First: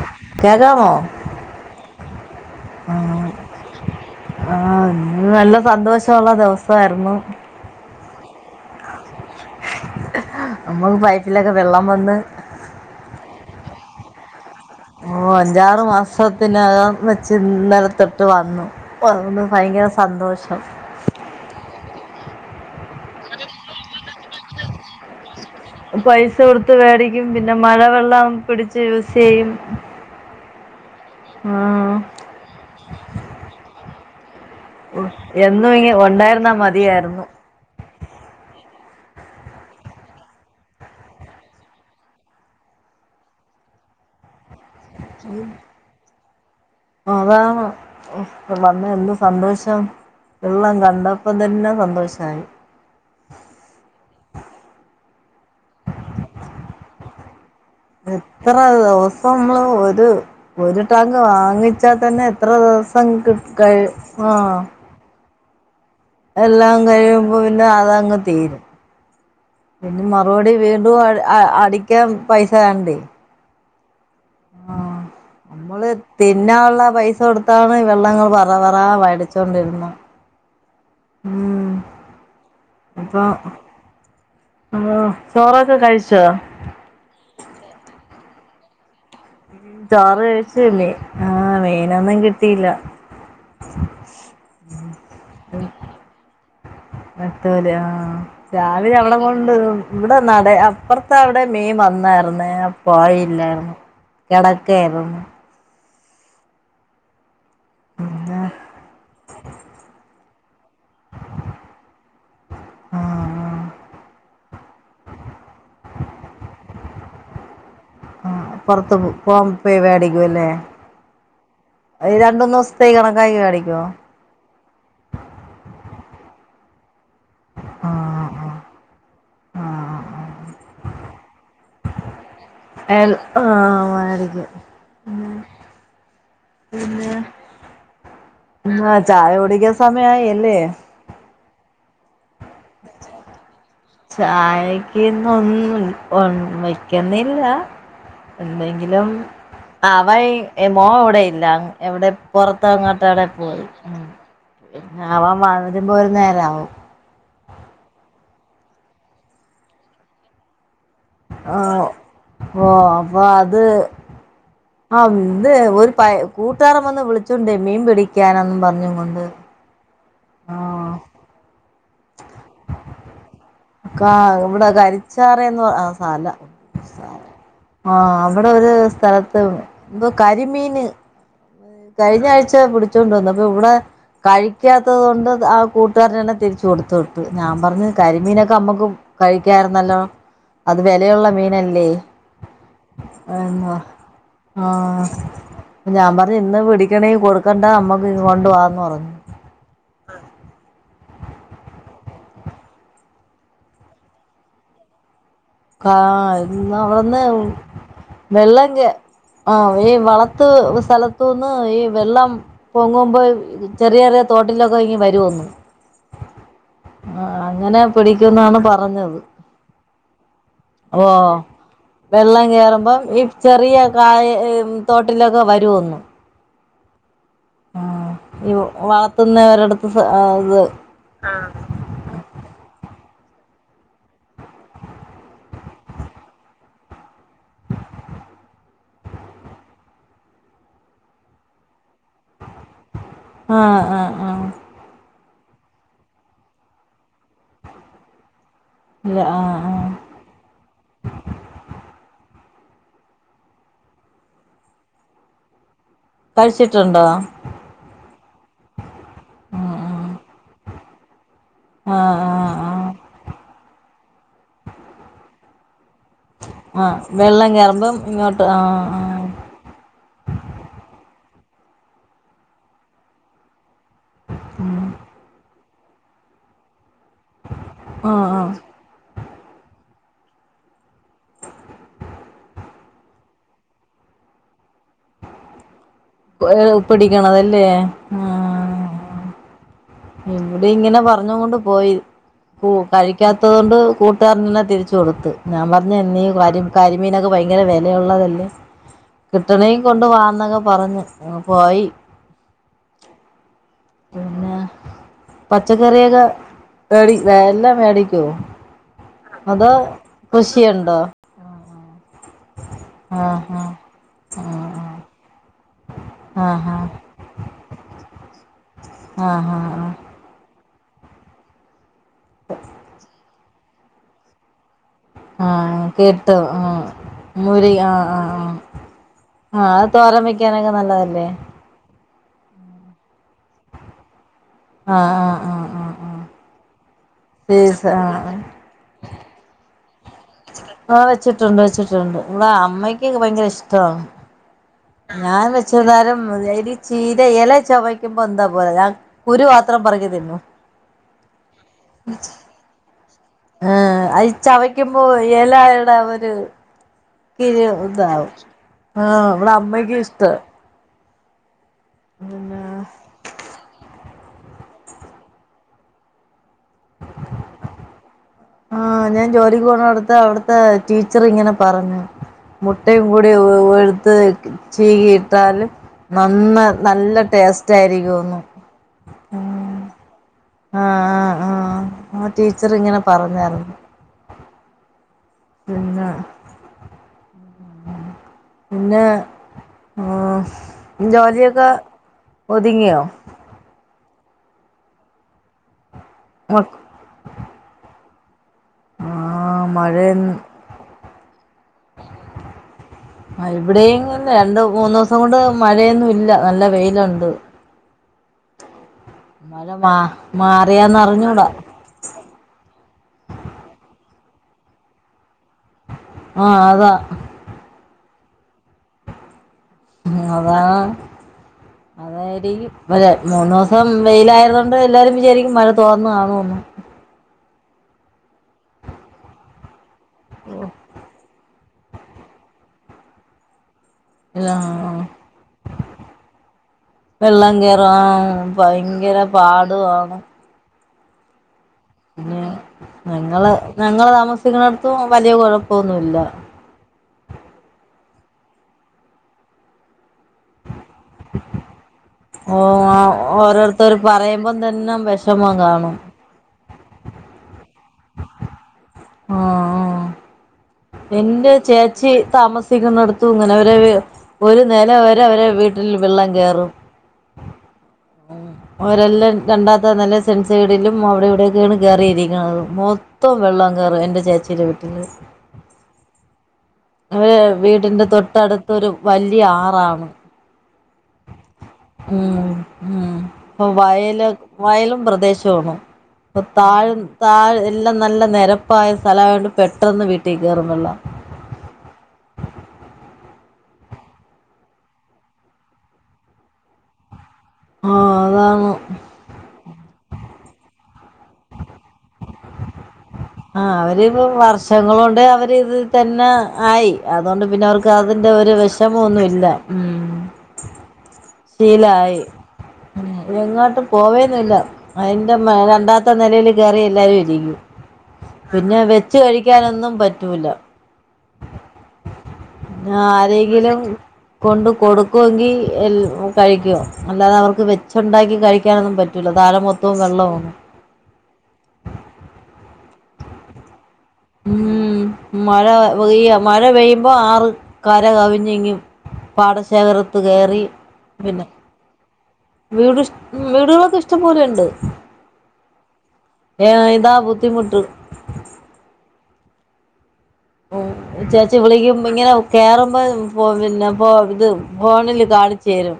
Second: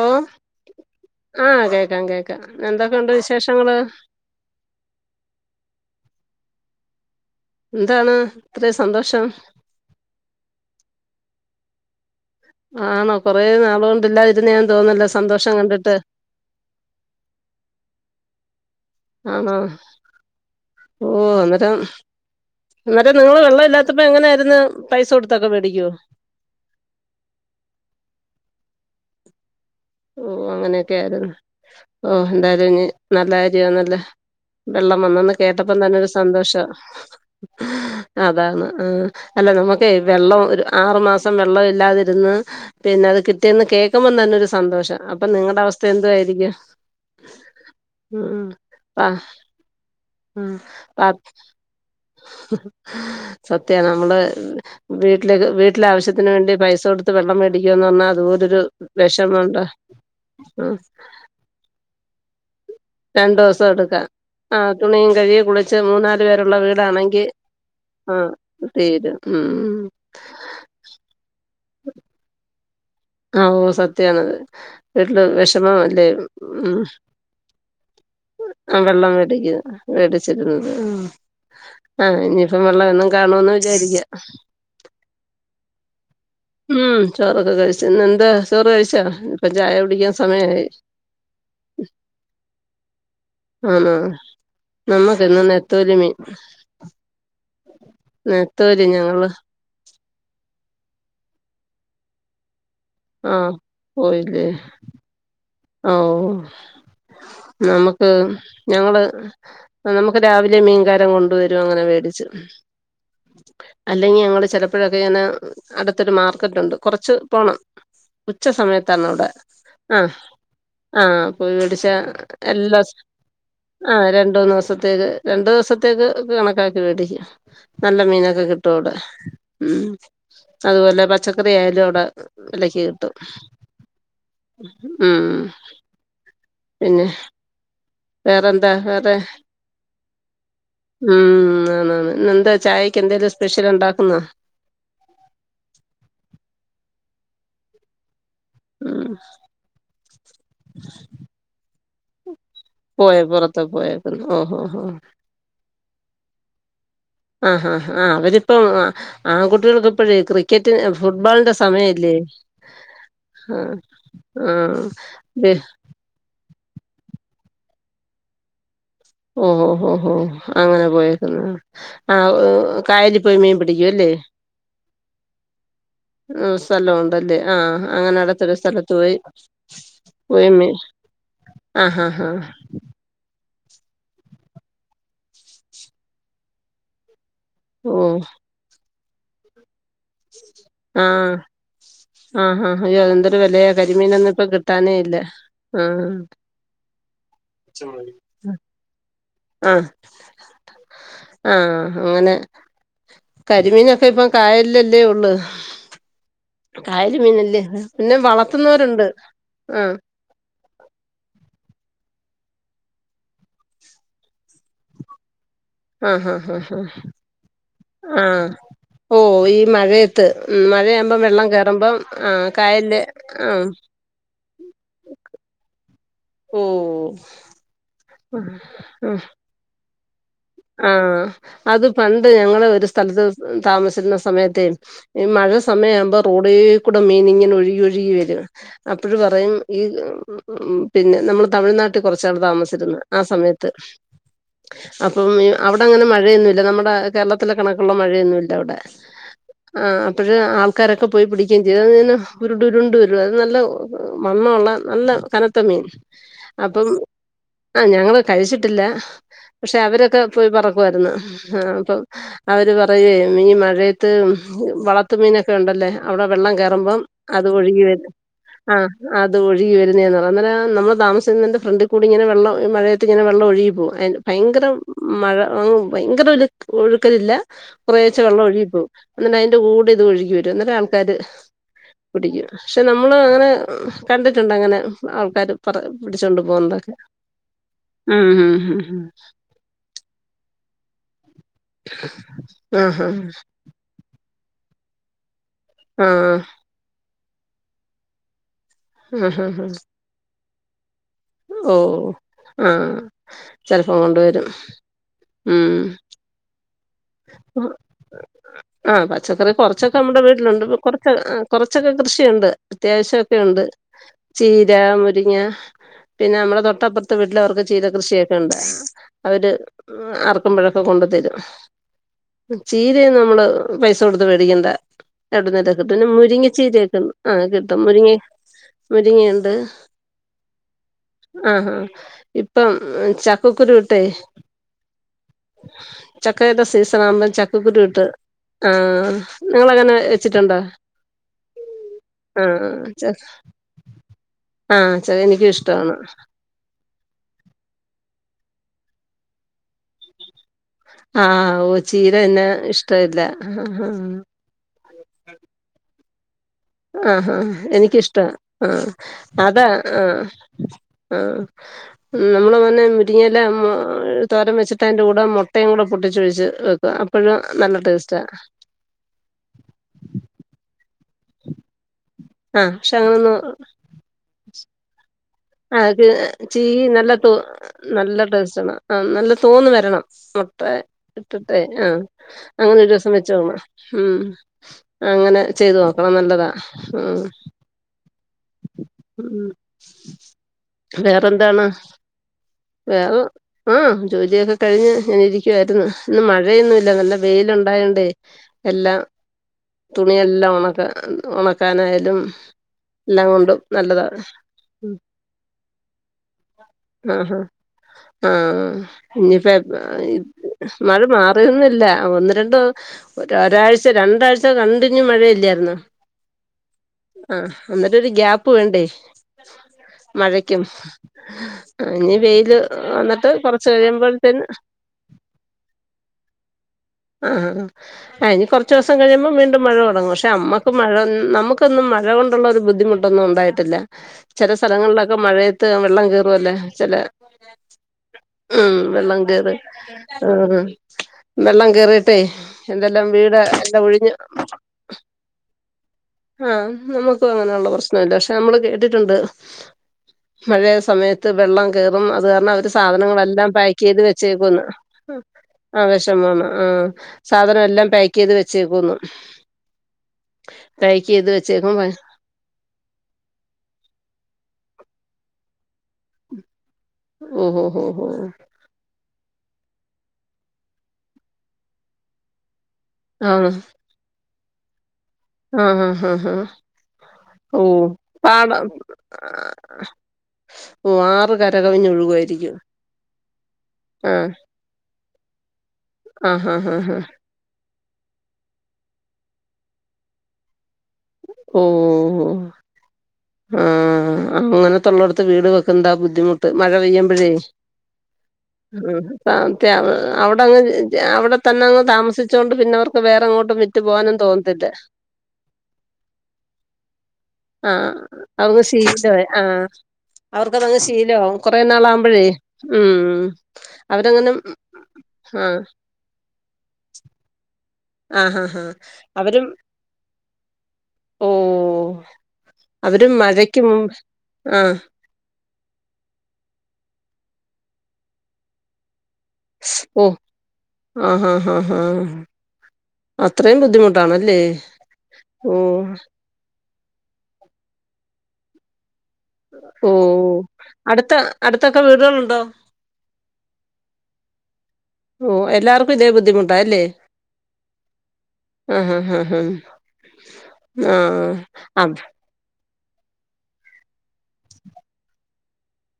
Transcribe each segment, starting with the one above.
ഓ കേക്കാമോ ആ കേക്കാം കേക്കാം എന്തൊക്കെണ്ട് വിശേഷങ്ങള് ആഹ് ഇന്ന്നല്ല സന്തോഷള്ള ദിവസവയിരുന്നു എന്താണ് ഇത്ര സന്തോഷം നമ്മക്ക് പൈപ്പിലൊക്കെ വെള്ളം വന്ന് ആണോ കൊറെേ നാളോണ്ട് ഇതില്ലാതിരുന്ന തോന്നുല്ലോ സന്തോഷം കണ്ടിട്ട് പിന്നകം വെച്ച് ഇന്നലെ തൊട്ട് വന്നു വന്ന് ആണോ ഭയങ്കര സന്തോഷം ഓ അന്നേരം ഇന്നട്ട് നിങ്ങള് വെള്ളം ഇല്ലാത്തപ്പോ എങ്ങനെ ആയിരുന്നു പൈസ കൊടുത്തൊക്കെ വേടിക്കോ പൈസ കൊടുത്ത് വേടിക്കും പിന്നെ മഴ വെള്ളം പിടിച്ച് യൂസിയ്യും ഓ അങ്ങനെയൊക്കെ ആയിരുന്നു ഓ എന്തായാലും നല്ല കാര്യോ നല്ല വെള്ളം വന്നന്ന് എന്നും കേട്ടപ്പം ഇങ്ങനെ തന്നെ ഒരു ഉണ്ടായിരുന്നാ സന്തോഷം മതിയായിരുന്നു അതാണ് ആ അല്ല നമുക്ക് വെള്ളം ഒരു ആറു മാസം വെള്ളം ഇല്ലാതിരുന്ന് പിന്നെ അത് കിട്ടിയന്ന് കേൾക്കുമ്പോം തന്നെ ഒരു സന്തോഷ അപ്പൊ നിങ്ങടെ അവസ്ഥ എന്തു ആയിരിക്കും അതാണ് വന്ന പ ഇന്ന്സന്തോഷം ഉം വെള്ളം പ കണ്ടപ്പോ തന്നെ സന്തോഷായി സത്യ നമ്മള് വീട്ടിലേക്ക് വീട്ടിലെ ആവശ്യത്തിന് വേണ്ടി പൈസ കൊടുത്ത് ത്ത് വെള്ളം മേടിക്കാന്ന് പറഞ്ഞാൽ അതുപോലൊരു ഇപ്പ വെഷമൊണ്ട് നമ്മള് ഒരു ഉം ഒരു ടാങ്ക് വാങ്ങിച്ചാൽ തന്നെ എത്ര ദിവസ രണ്ടു ദിവസം പങ്കിടുക്കായി എടുക്കാം ആഹ് തുണിയും കഴിയ കുളിച്ചേ മൂന്നാര് പേരുള്ള എല്ലാം വീടാണെങ്കിൽ കഴിയുമ്പോ പിന്നെ ആ അതങ്ങ് തീരും തീരും ഉം പിന്നെ മറുപടി വീണ്ടും അടിക്കാൻ പൈസ വേണ്ടെ ആഹാ ഓ സത്യാണത് വീട്ടില് വെഷമം നമ്മള് അല്ലെ തിന്നാനുള്ള പൈസ കൊടുത്താണ് വെള്ളങ്ങൾ പറ പറ ഉം വെള്ളം ടിക്ക്ന്ന് മേടിച്ചോണ്ടിരുന്ന വേടിച്ചിട്ട് ഉം ആഹ് ഇനിയിപ്പ വെള്ളം എന്നും കാണോന്ന് വിചാരിക്ക ആഹ് ചോറൊക്ക കഴ്ച്ചൊ ഉം ചോറൊക്ക കഴ്ച്ച് ഇന്നെന്ത ചോറ് കഴ്ച്ചൊ ചോറ് കഴിച്ച് ആഹ് മീനൊന്നും കിട്ടീല്ല ആണൊ നമ്മക്ക് ഇന്ന് നത്തോലി മീൻ നത്തോലിയൊ ആഹ് നെത്തോലി രാവിലെ അവടെ ഞങ്ങള് കൊണ്ട് ഇവടെ നടെ അപ്പർത്ത അവടെ മീൻ വന്നായ്ര്ന്ന് ആഹ് പോയില്ലാര്ന്ന് പോയില്ലേ കെടക്കായിര്ന്ന് ഓഹ് നമുക്ക് പിന്നെ ഞങ്ങള് നമുക്ക് രാവിലെ മീൻകാരം കൊണ്ടുവരും അങ്ങനെ മേടിച്ചു ആ അല്ലെങ്കി ഞങ്ങള് ചെ പ്പഴൊക്കെ ഇങ്ങനെ അട്ത്തൊര് മാർക്കറ്റുണ്ട് കൊറച്ച് പോണം ആ ഉച്ച പുറത്ത് സമയത്തണവടെ പോകാൻ പോയി ആഹ് മേടിക്കുംല്ലേ ആഹ് പോയി വേടിച്ച രണ്ട് മൂന്ന് എല്ലാ ദിവസത്തേക്ക് കണക്കാക്കി മേടിക്കുവോ ആഹ് രണ്ടൂന്ന്സത്തേക്ക് രണ്ട് ദിവസത്തേക്ക് കണക്കാക്കി വേടിക്ക ആ നല്ല മീനൊക്ക കിട്ടുവടെ ആ ഉം അതുപോലെ പച്ചക്കറി ആയാലും അവടെ [inaudible] ആഹ് വയറ്ബ് ഉം പിന്നെ വേറെന്താ പിന്നെ ആഹ് വേറെ ചായ കുടിക്ക സമയായി അല്ലെ ഉം ആണ് ആണ് ഇന്നെന്ത ചായക്ക് എന്തേലും സ്പെഷ്യല് ഇണ്ടാ ചായക്ക് ഇന്ന് ഒന്നും ഒന്ന് വെക്ക്ന്നില്ല ഉം എന്തെങ്കിലും അവയ് മോ ഇവടയില്ല എവടെ പോയോ പൊറത്ത്ങ്ങോട്ടവടെ പുറത്ത് പോയി പോയേക്കുന്നു ഓഹോ ഹോ പിന്ന ആവാൻ വ വരുമ്പൊ ഒര് നേരാവും ആഹ് ആഹ് ആഹ് അവരിപ്പം ആ കുട്ടീകൾക്കിപ്പഴെ കെട്ടി ഫുട്ബോളിന്റെ സമയല്ലെ ഓ അപ്പൊ അത് ആഹ് ആഹ് കൂട്ടുകാര വന്ന് വിളിച്ചൊണ്ടൊയ് മീൻ വേടിക്കാനാന്നു പർഞ്ഞു ഊം ഉം ഓഹ് ഹോ അങ്ങനെ പോയേക്കുന്നാ പിടിക്കും അല്ലേ കാ ഇവടെ കരിച്ചാറ്ന്ന് പറ അ മല ഉം സ്ഥലം ഉണ്ടല്ലേ ആഹ് അങ്ങനെ അവടെ അടുത്തൊരു ഒരാ പോയി സ്ഥലത്ത് ഇപ്പൊ പോയി മീൻ കരിമീന് ആഹ് ആഹ് ആഹ് കഴിഞ്ഞാഴ്ച പുടി ച്ചോണ്ട് വന്നു അപ്പൊ ഇവടെ കഴിക്കാത്തതോണ്ട് ആഹ് കൂട്ടുകാരനെന്നെ തിരിച്ച് കൊട്ത്തു. ഞാ പറഞ്ഞു ഓഹ് കരിമീനൊക്ക നമ്മുക്ക് കഴിക്കായിരുന്നല്ലോ. അത് വെലയുള്ള മീനല്ലെ ആഹ്ഹാ അയ്യൊ എന്തൊരു വെലേയ കരിമീനൊന്നും ഇപ്പ കിട്ടാനെ ഇല്ല. ഞാ ആഹ് പറയി ഇന്ന് പിടിക്കണേ കൊടുക്കണ്ട നമ്മക്ക് കൊണ്ടവാന്ന് പറഞ്ഞു. ആഹ് ആഹ് അങ്ങനെ കരിമീനൊക്ക ഇപ്പൊ കായൽലല്ലെ ഉള്ള്. ആഹ് അവിടന്ന് പിന്നെ വെള്ളങ്കെ വളർത്തുന്നവരുണ്ട് ആഹ് ഈ വള ത്ത് സ്ഥലത്തൂന്ന് ഈ വെള്ളം പൊങ്ങുമ്പൊ ചെറിയ ചെറിയ തോട്ടിലൊക്കെ ഇങ്ങ് വരോന്ന് ആഹ് ആഹ് ആഹ് ആഹ് അങ്ങനെ പിടിക്കുന്നാണ് പറഞ്ഞത്. പൊരി മഴെ ഓഹ് വെള്ളം ആഹ് കേറുമ്പൊ കായലില് ഈ ആഹ് ചെറിയ കായ ഏഹ് തോട്ടിലൊക്ക വരോന്ന് ഉം ആഹ് ഈ വളത്ത്ന്നവരട്ത്ത് ഇത് ആഹ് അത് പണ്ട് ഞങ്ങള് ഒരു സ്ഥലത്ത് താമസിക്കുന്ന സമയത്തേ ഈ മഴ സമയാവുമ്പോ റോഡീ കൂടെ മീന്ങ്ങനെ ഒഴുകിഴുകി വരും. അപ്പഴ് പറയും ഈ ഉം പിന്നെ നമ്മൾ തമിഴ്നാ ട്ട് കൊറച്ചാള് താമസിച്ചിരുന്ന് ആഹ് സമയത്ത് ആഹ് ആഹ് അ പ്പം അവിടെങ്ങനെ മഴയൊന്നുല്ല നമ്മുടെ കേരളത്തിലെ കണക്കുള്ള മഴയൊന്നുല്ല അവടെ ഇല്ല ആഹ് ആഹ് അപ്പഴ് ആൾക്കാരൊക്കെ പോയി പിടിക്കും ചെയ്തു അന്നെ ഉരുണ്ടുരുണ്ട് വരും അത് നല്ല മണ്ണുള്ള നല്ല കനത്ത മീൻ അപ്പ കഴിച്ചിട്ടുണ്ടോ ആഹ് ഞങ്ങൾ കഴിച്ചിട്ടില്ല ഉം പക്ഷെ അവര് ക്കെ ഉം പോയി പെറുക്കുവായിരുന്നു അപ്പൊ ആഹ് ആഹ് അവര് ആഹ് പറയോയ് ഈ മഴേത്ത് വള ത്തുമീനൊക്കെണ്ടല്ലേ അവടെ വെള്ളം ആഹ് കേറുമ്പം അത് വെള്ളം ഒഴുകി കേറുമ്പം വരും ഇങ്ങോട്ട് ആഹ് അത് ഒഴുകി വരുന്നേ പറ അന്നേരം നമ്മള് താമസിക്കുന്ന അന്റെ ഫ്രണ്ട് കൂടി ഇങ്ങനെ വെള്ളം ഈ മഴെത്ത്ങ്ങെനെ വെള്ളം ഒഴുകി പോവും. അഹ് ഭയങ്കര ഉം മഴ അഹ് ഭയങ്കര ഒല ഒഴുക്കലില്ല കുറെച്ചെ ആഹ് വെള്ളം ആഹ് ഒഴുകി പോവും ന്ന്ട്ട അയ്ന്റെ കൂടിത് ഒഴുകി വരും എന്നിട്ടാൾക്കാര് പുടിക്കും പക്ഷെ നമ്മള് അങ്ങനെ കണ്ടിട്ടുണ്ട് അങ്ങനെ ആൾക്കാര് പറ പിടിച്ചോണ്ട് പോക്ന്നതൊക്കെ പിടിക്കണതല്ലേ ഉം ഉം ഉം ഇവിടീങ്ങനെ പറഞ്ഞ് കൊണ്ട് പോയി ആഹാ കഴിക്കാത്തത് കൊണ്ട് കൂ ഇത്ത പറഞ്ഞനെ തിരിച്ച് കൊടുത്തു ഞാൻ പറഞ്ഞ് എന്നീ ആഹ് കരി കരിമീനൊക്കെ ഭയങ്കര വെലയുള്ളതല്ലേ. ആഹ് ആഹ് കിട്ടണെങ്കി കൊണ്ട് വാന്നൊക്കെ പറഞ്ഞു ഓ ആഹ് ചെലപ്പോം കൊണ്ടുവരും പിന്നെ ഉം പച്ചക്കറിയൊക്കെ മേടി എല്ലാം മേടിക്കോ ആഹ് പച്ചക്കറി അതോ കൊറച്ചൊക്കെ നമ്മടെ വീട്ടിലുണ്ട് കൃഷിയുണ്ടോ കുറച്ച് ആഹ് കൊറച്ചൊക്കെ കൃഷിയുണ്ട് അത്യാവശ്യക്കെണ്ട് ആഹ് ചീര ആഹ് മുരിങ്ങ പിന്നെ ആഹ് നമ്മടെ ആഹ് ആഹ് തൊട്ടപ്പറത്ത് വീട്ടില് അവർക്ക് ചീര കൃഷിയൊക്കെണ്ട് അവര് ആഹ് ആഹ് ആഹ് ഉം അർ ക്കുമ്പോഴൊക്കെ കൊണ്ട് തരും ചീരയൊന്നും നമ്മള് പൈസ കൊടുത്ത് വേടിക്കണ്ട എവിടുന്നേര ആഹ് കിട്ടും പിന്നെ കേട്ടു ആഹ് മുരിങ്ങച്ചേരിക്കെ ആഹ് മുരി കിട്ടും ആഹ് മുരിങ്ങെ ആഹ് ആഹ് മുരിങ്ങേണ്ട് ആഹ് അത് തോരൻ വെക്കാനൊക്കെ നല്ലതല്ലേ ആഹാ ഇ പ്പം ചക്കക്കുരുട്ടെയ് ആഹ് ആഹ് ആഹ് ആഹ് ആഹ് ക്കേടെ സീസണാകുമ്പോം ചക്കക്കുരു സീസ വിട്ട് ആഹ് ആഹ് നിങ്ങളങ്ങനെ വെച്ചിട്ടുണ്ടോ? ആഹ് വെച്ചിട്ടുണ്ട് വെച്ചിട്ടുണ്ട് ആ ഇവ്ടെ ച അമ്മക്കൊക്കെ ഭയങ്കര ഇഷ്ടാ ആ ച ഞാൻ എനിക്കും വെച്ച ഇഷ്ടമാണ് തരംരി ചീര ഇല ചവയ്ക്കുമ്പോ എന്താ പോലെ ഞാൻ കുരു മാത്രം പറക്കി തിന്നു ആഹ് ഓ ചീരന്നെ ഇഷ്ടമല്ല ആഹ് അത് ചവയ്ക്കുമ്പോ ഈ ഏലട ഒരു ആഹഹാ കിഴി എനിക്കിഷ്ടാ ഇതാവും ആഹാ ആഹ് ഇവിടെ അതാ അമ്മയ്ക്ക് ആഹാ ഇഷ്ടാ ആഹ് നമ്മള പിന്നെ മന്നെരിങ്ങ ഇല്ല തോരം വെച്ചിട്ട് അതിന്റെ കൂടെ മുട്ടയും കൂടെ പൊട്ടിച്ചൊഴിച്ച് വെക്കും അപ്പോഴും നല്ല ടേസ്റ്റാ ആഹ് ഞാൻ ജോലിക്ക് പോണ അടുത്ത് അവിടുത്തെ ടീച്ചർ ഇങ്ങനെ പറഞ്ഞു ആ പക്ഷെ മുട്ടയും കൂടി അങ്ങനൊന്നും എടുത്ത് ചീകി ആക്ക് ചീകി നല്ല തോ ടേസ്റ്റ് നല്ല ആയിരിക്കുംന്ന് ട്രസ്റ്റ് ആണ് ആഹ് നല്ല തോന്ന വരണം ആഹ് ആഹ് എട്ടട്ടേ ആഹ് ആ ടീച്ചർ അങ്ങനെ ഒരു ഇങ്ങനെ ദിവസം വെച്ചോണ പറഞ്ഞായിരുന്നു ഉം അങ്ങനെ ചെയ്ത് പിന്നെ നോക്കണം നല്ലതാ ഉം പിന്നെ ഉം വേറെന്താണ് ജോലിയൊക്കെ ഒതുങ്ങിയോ വേറെ ആഹ് ജോലിയൊക്കെ കഴിഞ്ഞ് ഞാന ഇരിക്കുവായിരുന്നു ഇന്ന് മഴയൊന്നുമല്ല നല്ല വെയില ഉണ്ടായണ്ടേ എല്ലാം ആഹ് മഴയൊന്ന് തുണിയെല്ലാം ഉണക്കെ ഉണക്കാനായാലും എല്ലാം കൊണ്ടും ഇവിടെയും നല്ലതാണ് രണ്ട് മൂന്നു ദിവസം കൊണ്ട് മഴയൊന്നും ഇല്ല നല്ല വെയിലുണ്ട് ആഹ് ഇനിയിപ്പ മഴ മാ മഴ മാറിയാന്ന് അറിഞ്ഞൂടാ മാറിയന്നില്ല ഒന്ന് രണ്ട് ഒ ഒരാഴ്ച രണ്ടാഴ്ച കണ്ടിന്യൂ മഴയില്ലായിരുന്നോ ആഹ് അതാ ആഹ് അന്നിട്ടൊരു ഗ്യാപ്പ് വേണ്ടേ മഴക്കും അതാണ് ആഹ് ഇനി വെയ അതായിരിക്കും മൂന്ന് ദിവസം വെയില ആയതു കൊണ്ട് എല്ലാരും വിചാരിക്കും മഴ തോന്നു കാണുന്നു ആഹ് ആഹ് ഇനി കുറച്ച് ദിവസം കഴിയുമ്പം വീണ്ടും മഴ തുടങ്ങും പക്ഷേ നമ്മുക്ക് മഴ നമുക്ക് ന്നും മഴ കൊണ്ടുള്ള ഒരു ബുദ്ധിമുട്ടൊന്നും ഉണ്ടായിട്ടില്ല ചില എല്ലാ സ്ഥലങ്ങളിലൊക്കെ മഴയത്ത് വെള്ളം കയറുംല്ലേ ചില വെള്ളങ്കരം ഭയങ്കര കേറി പാടുവാണ് ആഹ് വെള്ളം കറി യട്ടെ പിന്നെ എന്തെല്ലാം വീട് ഞങ്ങള് എല്ലാം ഞങ്ങള് ഒഴിഞ്ഞഞ് താമസിക്കുന്നിടത്തും വലിയ കുഴപ്പൊന്നുല്ല ആഹ് നമുക്ക് അങ്ങനെയുള്ള പ്രശ്നല്ല പക്ഷെ നമ്മള് കേട്ടിട്ടുണ്ട് മഴയ സമയത്ത് വെള്ളം [unintelligible] അത് കാരണം ഓ അവര് സാധനങ്ങളെല്ലാം പാക്ക് ഓരോരുത്തർ ചെയ്ത് പറയുമ്പം വെച്ചേക്കുന്നു തന്നെ വിഷമം ആഹ് കാണും വിശന്ന് ആഹ് സാധനം എല്ലാം പാക്ക് ചെയ്ത് വെച്ചേക്കുന്നു ആഹ് ആഹ് പാക്ക് ചെയ്ത് എന്റെ വെച്ചേക്കും ഭയ ചേച്ചി താമസ ക്കുന്ന എടുത്തു ഇങ്ങനെ അവരെ ഒരു നില വരെ അവരെ വീട്ടിൽ വെള്ളം കേയറും ഉം ഉം ഉം ഉം അവരെല്ലാം രണ്ടാത്ത നെല സെൻസൈഡിലും അവിടെ ഇവിടെയൊക്കെയാണ് കയറിയിരിക്കുന്നത് മൊത്തം ആണോ വെള്ളം കയറും എൻ്റെ ചേച്ചീടെ വീട്ടിൽ ആഹ് ആഹ് ആഹ് അഹ് അവര് വീടിന്റെ തൊട്ടടുത്തരു വലിയ ആറാണ് ഓ ആറ് ഉം കരകവിഞ്ഞൊഴുകുമായിരിക്കും ഉം ആ വയൽ വയലും പ്രദേശമാണ് ആ ഇപ്പൊ ഹാ ഹാ താഴ് ഹാ താഴ് എല്ലാം നല്ല നിരപ്പായ സ്ഥലണ്ട് പെട്ടെന്ന് വീട്ടിൽ കയറുമ്പള്ള ഓ ആഹ് അങ്ങനെ തള്ളടത്ത് വീട് വെക്ക എന്താ ബുദ്ധിമുട്ട് മഴ പെയ്യുമ്പോഴേ ആഹ് അതാണ് ഉം സത് അവിടെങ്ങ് അവിടെ തന്നെ അങ്ങ് താമസിച്ചോണ്ട് പിന്നെവർക്ക് ആഹ് അവര്പ്പ വർഷങ്ങൾ കൊണ്ട് അവര് ഇത് തന്നെ ആയി അതുകൊണ്ട് പിന്നെ അവർക്ക് ആഹ് അത് അന്റെ ഒരു അവർക്ക് ശീലമായി വിഷമംന്നും ഇല്ല ആഹ് ഉം അവർക്കതങ്ങ് ശീലമാവും കൊറേ ശീലായീ നാളാകുമ്പോഴേ ഉം എങ്ങോട്ട് അവരങ്ങനെ പോവേന്നൂല്ല. അതിന്റെ ആഹ് മേല് രണ്ടാമത്തെ നെലേൽ കേറി എല്ലാരും ഇരിക്കും. ആഹ് ആഹ് ആഹ് പിന്നെ വെച്ച് കഴിയ്ക്കാനൊന്നും പറ്റൂല. ഉം ആരേങ്കിലും കൊണ്ടു ആഹ് കൊടുക് ക്കുവെങ്കീ എൽ കഴിക്കുക അല്ലാതെ അവർക്ക് വെച്ചൊണ്ടാക്കി കഴിക്കാനൊന്നും പറ്റ് [unintelligible] താഴെ മൊത്തവും ഓഹ് വെള്ളമാന്ന് ആഹ് അഹ് അഹ് ആഹ് അത്രയും ബുദ്ധിമുട്ടാ ഉം മഴ പെയ്യുവാ മഴ പെയ്യുമ്പോ ആറ് കര കവിഞ്ഞിങ്ങ് പാടശേഖരത്ത് കേറീ പിന്നെ ത്തൊക്കെ വീടുകളുണ്ടോ? വീട്ഷ് വീടുകളൊക്കെ ഇഷ്ടംപോലെയുണ്ട്. ഓഹ് എല്ലാവർക്കും ഇതേ ബുദ്ധിമുട്ടാ ഏഹ് അല്ലേ ഇതാ ബുദ്ധിമുട്ട്. ആഹ് ആഹ് അഹ് ആഹ് ആഹ് ചേച്ചി ആഹ് വിളിക്കുമ്പ ഇങ്ങനെ കേറുമ്പം പോ പിന്നെ പോ ഇത് ഫോണില് കാണിച്ചു തരും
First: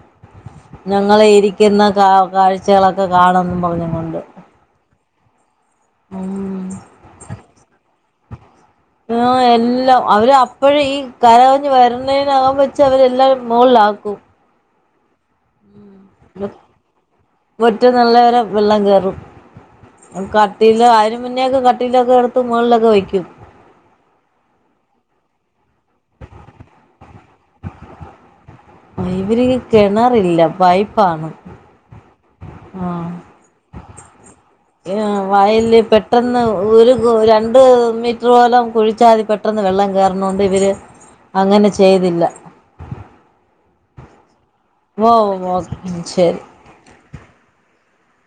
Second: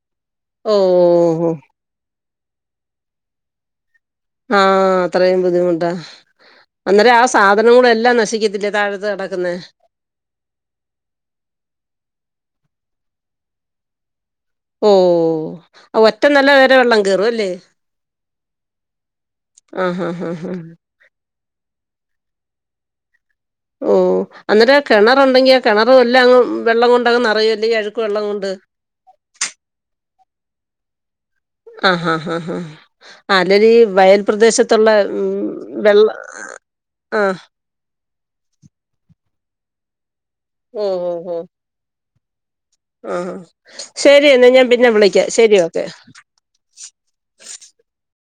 ഓ ഞങ്ങളെ ഓ ഇരിക്കുന്ന കാ കാഴ്ചകളൊക്കെ കാണു വെന്നും പറഞ്ഞും കൊണ്ട് ആഹ് അത്രയും ബുദ്ധിമുട്ടാ ഉം അന്നരം ആഹ് സാധനങ്ങളെല്ലാം നശിക്കത്തില്ലേ താഴത് ഓ എൽ ല്ല അവര് അപ്പഴ് ഈ കരകവിഞ്ഞ് വരുന്നേനകം വെച്ച് അവരെല്ലാം മുകളിലാക്കും. ഓ ഒറ്റ [unintelligible] നില വരെ വെള്ളം കേറും അല്ലേ മുറ്റ നല്ലവരെ വെള്ളം കേറും. ആഹ് ആഹ് ആഹ് ആഹ് കട്ടില് അതിന് മുന്നേയൊക്കെ കട്ടിലൊക്കെ എടുത്ത് മോളിലൊക്കെ വെയ്ക്കും. മ് എന്നട്ട് ആ കെണറൊണ്ടെങ്കി ആ കെണറും എല്ലാമങ്ങ് വെള്ളം കൊണ്ടങ്ങ് നെറയുമല്ലോ ഈ അഴുക്ക് വെള്ളം കൊണ്ട് ഇവര് ഈ കെണറില്ല പൈപ്പാണ്. ആഹ് ആഹ് ആഹ് ആഹ് അല്ലേലും ഈ വയൽ പ്രദേശത്ത് വയലില് ഈ പെട്ടെന്ന് ഒരു [unintelligible] ആഹ് രണ്ട് മീ [unintelligible] കുഴിച്ചാ മതി പെട്ടെന്ന് വെള്ളം കേറുന്നോണ്ട് ഇവര് അങ്ങനെ ചെയ്തില്ല. ആ ശരി എന്നാ ഞാൻ പിന്നെ ഓ വിളിക്കാം ഓ ശരി ഓക്കെ ശരി